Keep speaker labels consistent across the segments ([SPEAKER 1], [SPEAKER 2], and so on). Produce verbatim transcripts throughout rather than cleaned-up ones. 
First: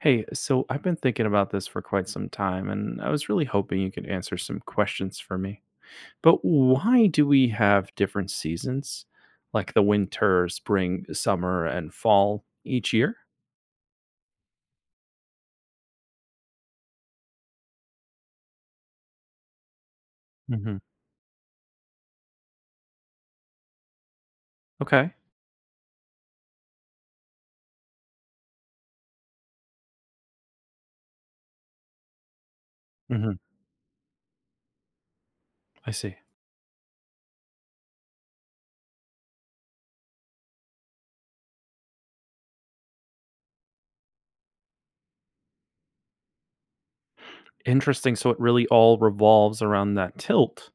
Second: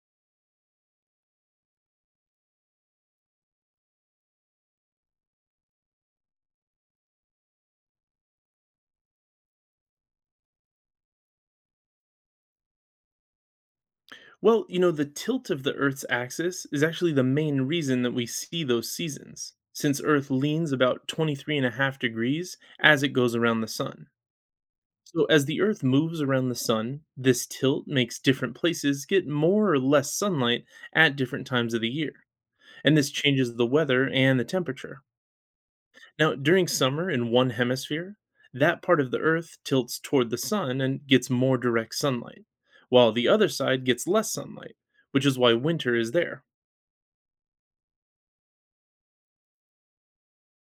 [SPEAKER 1] Hey, so I've been thinking about this for quite some time, and I was really hoping you could answer some questions for me. But why do we have different seasons, like the winter, spring, summer, and fall each year?
[SPEAKER 2] Well, you know, the tilt of the Earth's axis is actually the main reason that we see those seasons, since Earth leans
[SPEAKER 1] hmm
[SPEAKER 2] about twenty-three and a half degrees as it goes around the sun.
[SPEAKER 1] Okay.
[SPEAKER 2] So, as the Earth moves around the sun, this tilt makes different places get more or less sunlight at different times of the year. And this
[SPEAKER 1] hmm
[SPEAKER 2] changes the weather and the temperature.
[SPEAKER 1] I see.
[SPEAKER 2] Now, during summer in one hemisphere, that part of the Earth tilts toward the sun and gets more direct sunlight, while the other side gets less sunlight, which is why winter is there.
[SPEAKER 1] Interesting. So it really all revolves around that tilt.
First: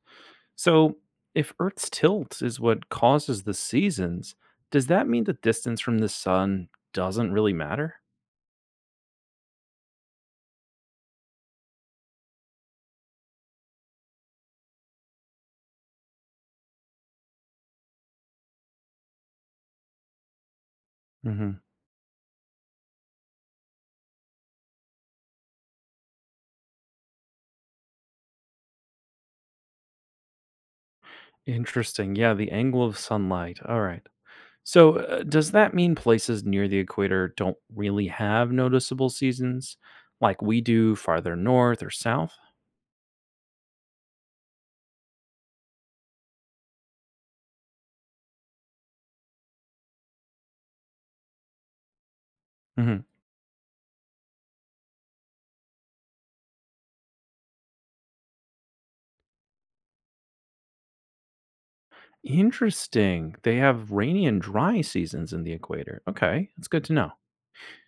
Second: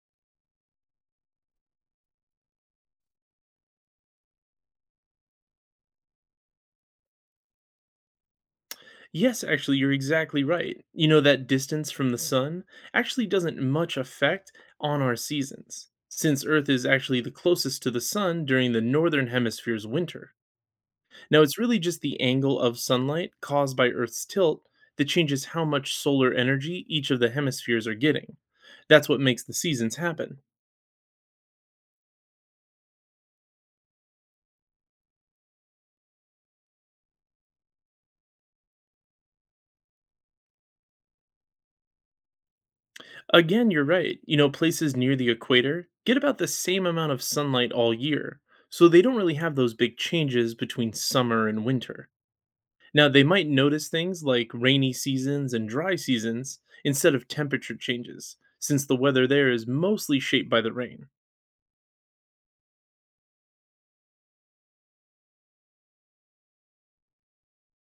[SPEAKER 1] So if Earth's tilt is what causes the seasons, does that mean the distance from the sun doesn't really matter?
[SPEAKER 2] Yes, actually, you're exactly right. You know, that distance from the sun actually doesn't much affect on our seasons, since Earth is actually the closest to the sun during the northern hemisphere's winter. Now, it's
[SPEAKER 1] hmm
[SPEAKER 2] really just the angle of sunlight caused by Earth's tilt that changes how much solar energy each of the hemispheres are getting. That's what makes the seasons happen.
[SPEAKER 1] Interesting. Yeah, the angle of sunlight. All right. So, uh, does that mean places near the equator don't really have noticeable seasons like we do farther north or south?
[SPEAKER 2] Again, you're right. You know, places near the equator get about the same amount of sunlight all year, so they don't really have those big changes between summer and winter.
[SPEAKER 1] hmm
[SPEAKER 2] Now, they might notice things like rainy seasons and dry seasons instead of temperature changes, since the weather there is mostly shaped by the rain.
[SPEAKER 1] Interesting. They have rainy and dry seasons in the equator. Okay, that's good to know.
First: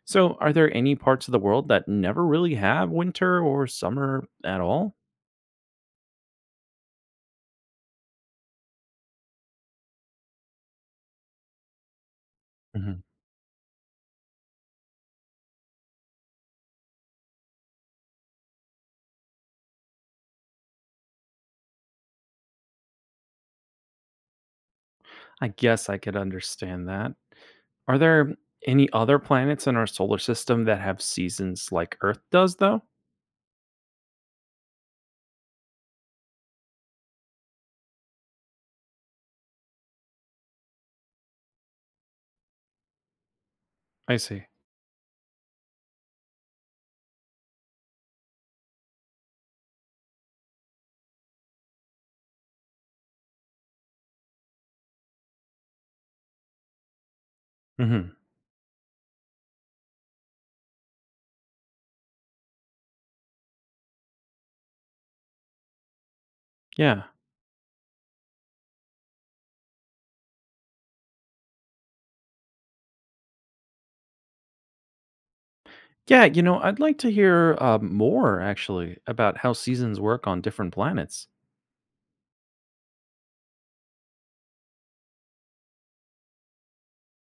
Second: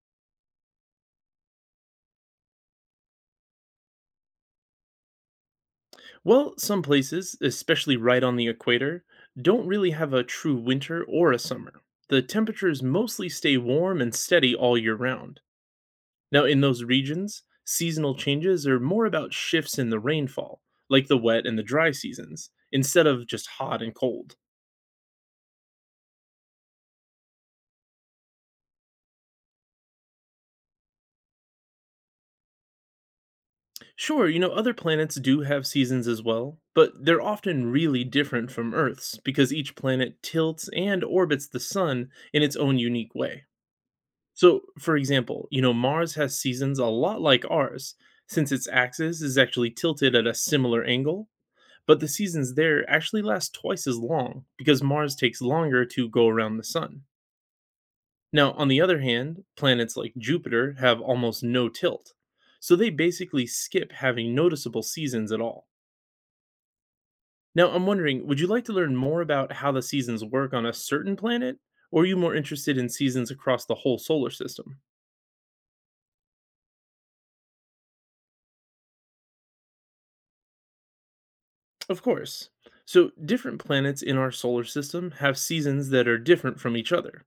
[SPEAKER 1] So, are there any parts of the world that never really have winter or summer at all?
[SPEAKER 2] Well, some places, especially right on the equator, don't really have a true winter or a summer. The temperatures
[SPEAKER 1] hmm
[SPEAKER 2] mostly stay warm and steady all year round. Now, in those regions, seasonal changes are more about shifts in the rainfall, like the wet and the dry seasons, instead of just hot and cold.
[SPEAKER 1] I guess I could understand that. Are there any other planets in our solar system that have seasons like Earth does, though?
[SPEAKER 2] Sure, you know, other planets do have seasons as well, but they're often really different from Earth's because each planet tilts and orbits the sun in its own unique way.
[SPEAKER 1] I see.
[SPEAKER 2] So, for example, you know, Mars has seasons a lot like ours, since its axis is actually tilted at a similar angle, but the seasons there actually last twice as long because Mars takes longer to go around the sun.
[SPEAKER 1] hmm
[SPEAKER 2] Now, on the other hand, planets like Jupiter have almost no tilt, so they basically skip having noticeable seasons at all.
[SPEAKER 1] Yeah.
[SPEAKER 2] Now, I'm wondering, would you like to learn more about how the seasons work on a certain planet, or are you more interested in seasons across the whole solar system?
[SPEAKER 1] Yeah, you know, I'd like to hear uh, more actually about how seasons work on different planets.
[SPEAKER 2] Of course. So, different planets in our solar system have seasons that are different from each other.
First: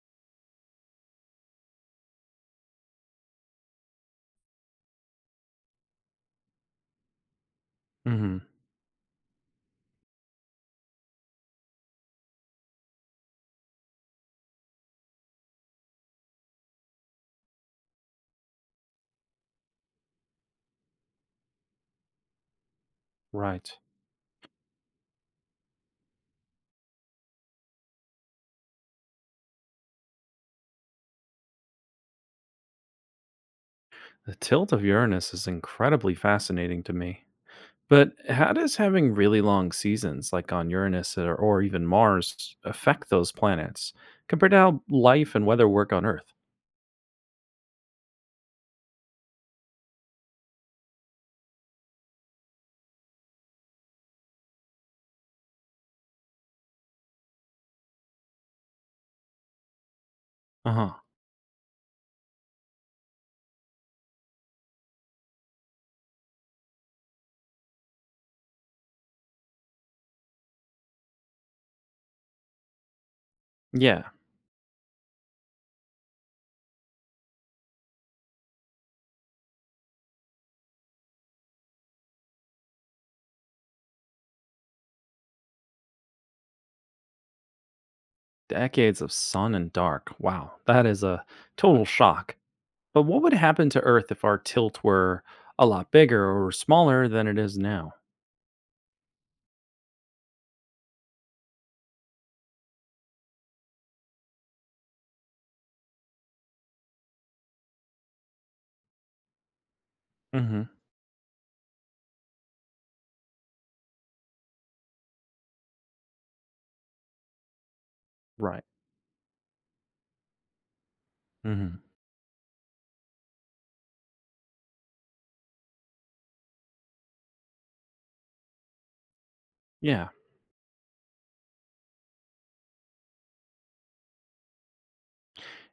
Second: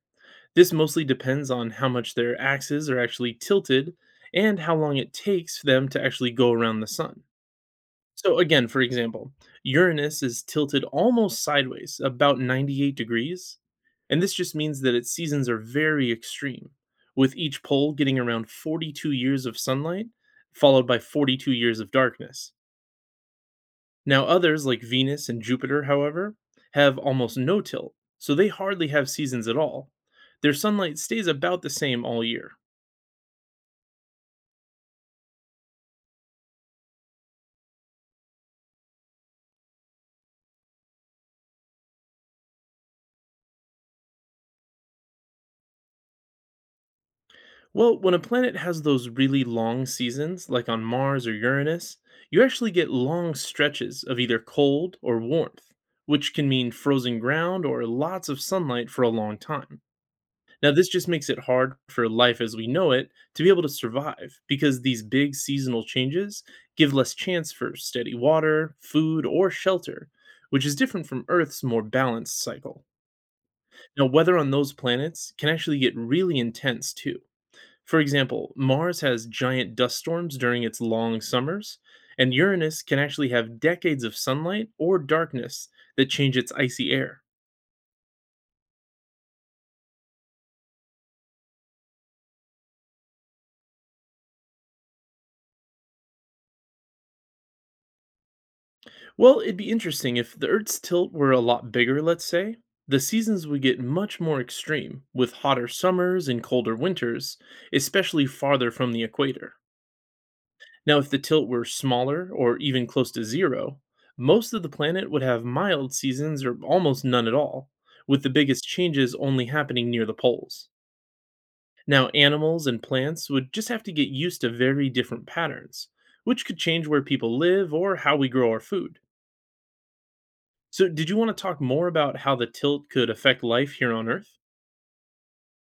[SPEAKER 2] This mostly depends on how much their axes are actually tilted and how long it takes for them to actually go around the sun. So,
[SPEAKER 1] hmm
[SPEAKER 2] again, for example, Uranus is tilted almost sideways, about ninety-eight degrees. And this just means that its seasons are very extreme, with each pole getting around forty-two years of sunlight, followed by forty-two years of darkness.
[SPEAKER 1] Right.
[SPEAKER 2] Now, others like Venus and Jupiter, however, have almost no tilt, so they hardly have seasons at all. Their sunlight stays about the same all year.
[SPEAKER 1] The tilt of Uranus is incredibly fascinating to me. But how does having really long seasons, like on Uranus or, or even Mars, affect those planets compared to how life and weather work on Earth?
[SPEAKER 2] Well, when a planet has those really long seasons, like on Mars or Uranus, you actually get long stretches of either cold or warmth, which can mean frozen ground or lots of sunlight for a long time. Now,
[SPEAKER 1] Uh
[SPEAKER 2] this
[SPEAKER 1] huh.
[SPEAKER 2] just makes it hard for life as we know it to be able to survive because these big seasonal changes give less chance for steady water, food, or shelter, which is different from Earth's more balanced cycle.
[SPEAKER 1] Yeah,
[SPEAKER 2] Now, weather on those planets can actually get really intense too. For example, Mars has giant dust storms during its long summers, and Uranus can actually have decades of sunlight or darkness that change its icy air.
[SPEAKER 1] decades of sun and dark. Wow, that is a total shock. But what would happen to Earth if our tilt were a lot bigger or smaller than it is now?
[SPEAKER 2] Well, it'd be interesting if the Earth's tilt were a lot bigger, let's say. The seasons would get much more extreme, with hotter summers and colder winters, especially farther from the equator. Now, if the tilt were smaller or even close to zero, most of the planet would have mild seasons or almost none at all, with the biggest
[SPEAKER 1] Right.
[SPEAKER 2] changes only happening near the poles.
[SPEAKER 1] hmm
[SPEAKER 2] Now, animals and plants would just have to get used to very different patterns, which could change where people live or how we grow our food.
[SPEAKER 1] Yeah.
[SPEAKER 2] So, did you want to talk more about how the tilt could affect life here on Earth?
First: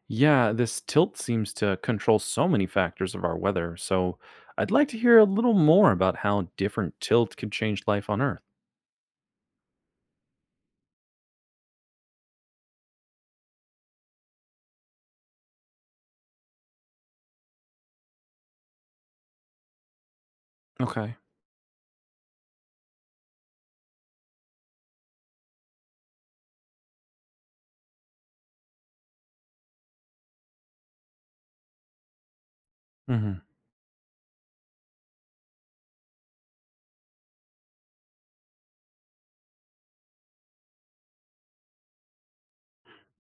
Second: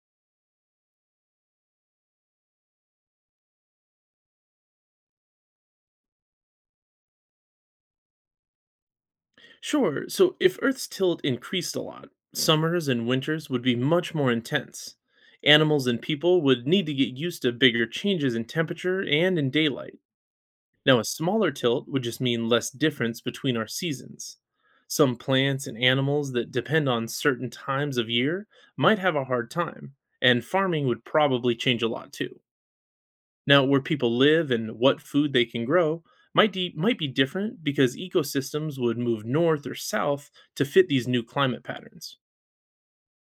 [SPEAKER 1] Yeah. This tilt seems to control so many factors of our weather. So I'd like to hear a little more about how different tilt could change life on Earth.
[SPEAKER 2] Sure. So, if Earth's tilt increased a lot, summers and winters would be much more intense. Animals and people would need to get used to bigger changes in temperature and in daylight. Now, a
[SPEAKER 1] Okay.
[SPEAKER 2] smaller tilt would just mean less difference between our seasons. Some plants and animals that depend on certain times of year might have a hard time, and farming would probably change a lot too.
[SPEAKER 1] hmm
[SPEAKER 2] Now, where people live and what food they can grow might, de- might be different because ecosystems would move north or south to fit these new climate patterns.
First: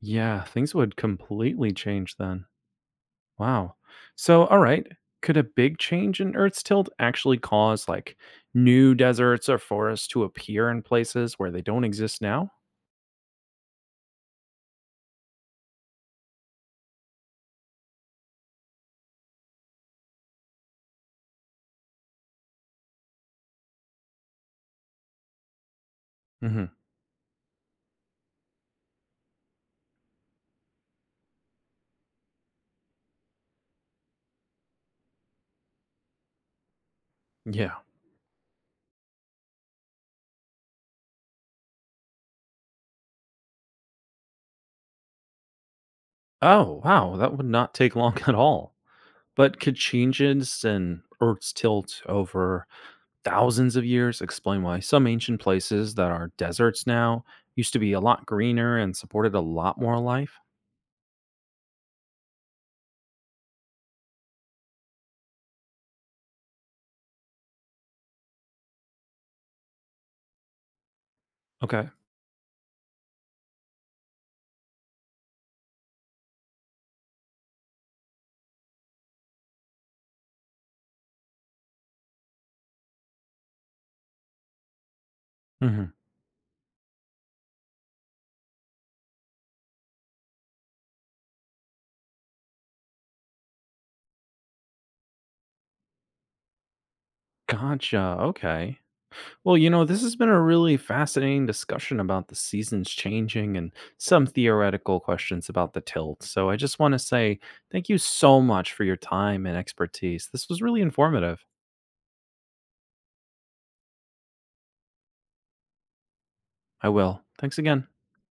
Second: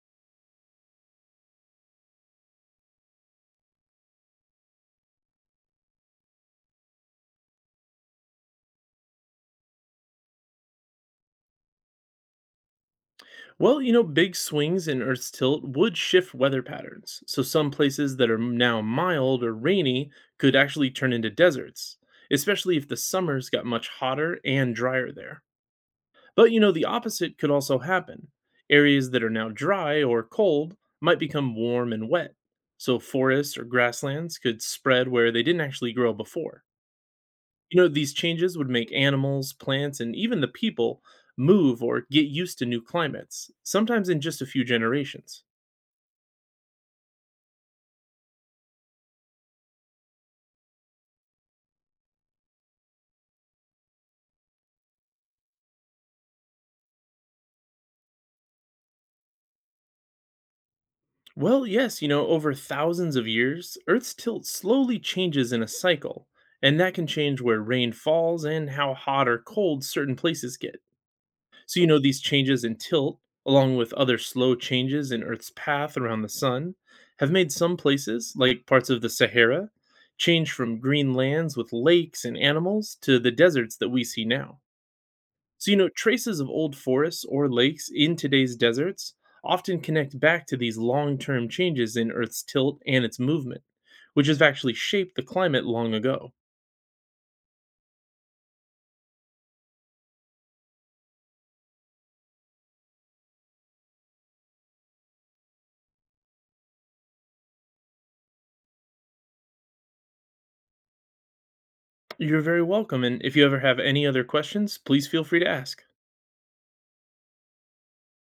[SPEAKER 1] Yeah. Things would completely change then. Wow. So, all right. Could a big change in Earth's tilt actually cause like new deserts or forests to appear in places where they don't exist now?
[SPEAKER 2] Well, you know, big swings in Earth's tilt would shift weather patterns. So, some places that are now mild or rainy could actually turn into deserts, especially if the summers got much hotter and drier there. But you
[SPEAKER 1] hmm
[SPEAKER 2] know, the opposite could also happen. Areas that are now dry or cold might become warm and wet. So forests or grasslands could spread where they didn't actually grow before. You
[SPEAKER 1] Yeah.
[SPEAKER 2] know, these changes would make animals, plants, and even the people move or get used to new climates, sometimes in just a few generations.
[SPEAKER 1] Oh, wow. That would not take long at all. But could changes in Earth's tilt over thousands of years explain why some ancient places that are deserts now used to be a lot greener and supported a lot more life?
[SPEAKER 2] Well, yes, you know, over thousands of years, Earth's tilt slowly changes in a cycle, and that can change where rain falls and how hot or cold certain places get. So you
[SPEAKER 1] Okay.
[SPEAKER 2] know these changes in tilt, along with other slow changes in Earth's path around the sun, have made some places, like parts of the Sahara, change from green lands with lakes and animals to the deserts that we see now. So you know
[SPEAKER 1] hmm
[SPEAKER 2] traces of old forests or lakes in today's deserts often connect back to these long-term changes in Earth's tilt and its movement, which have actually shaped the climate long ago.
[SPEAKER 1] Gotcha. Okay. Well, you know, this has been a really fascinating discussion about the seasons changing and some theoretical questions about the tilt. So I just want to say thank you so much for your time and expertise. This was really informative.
[SPEAKER 2] You're very welcome, and if you ever have any other questions, please feel free to ask.
[SPEAKER 1] I will. Thanks again.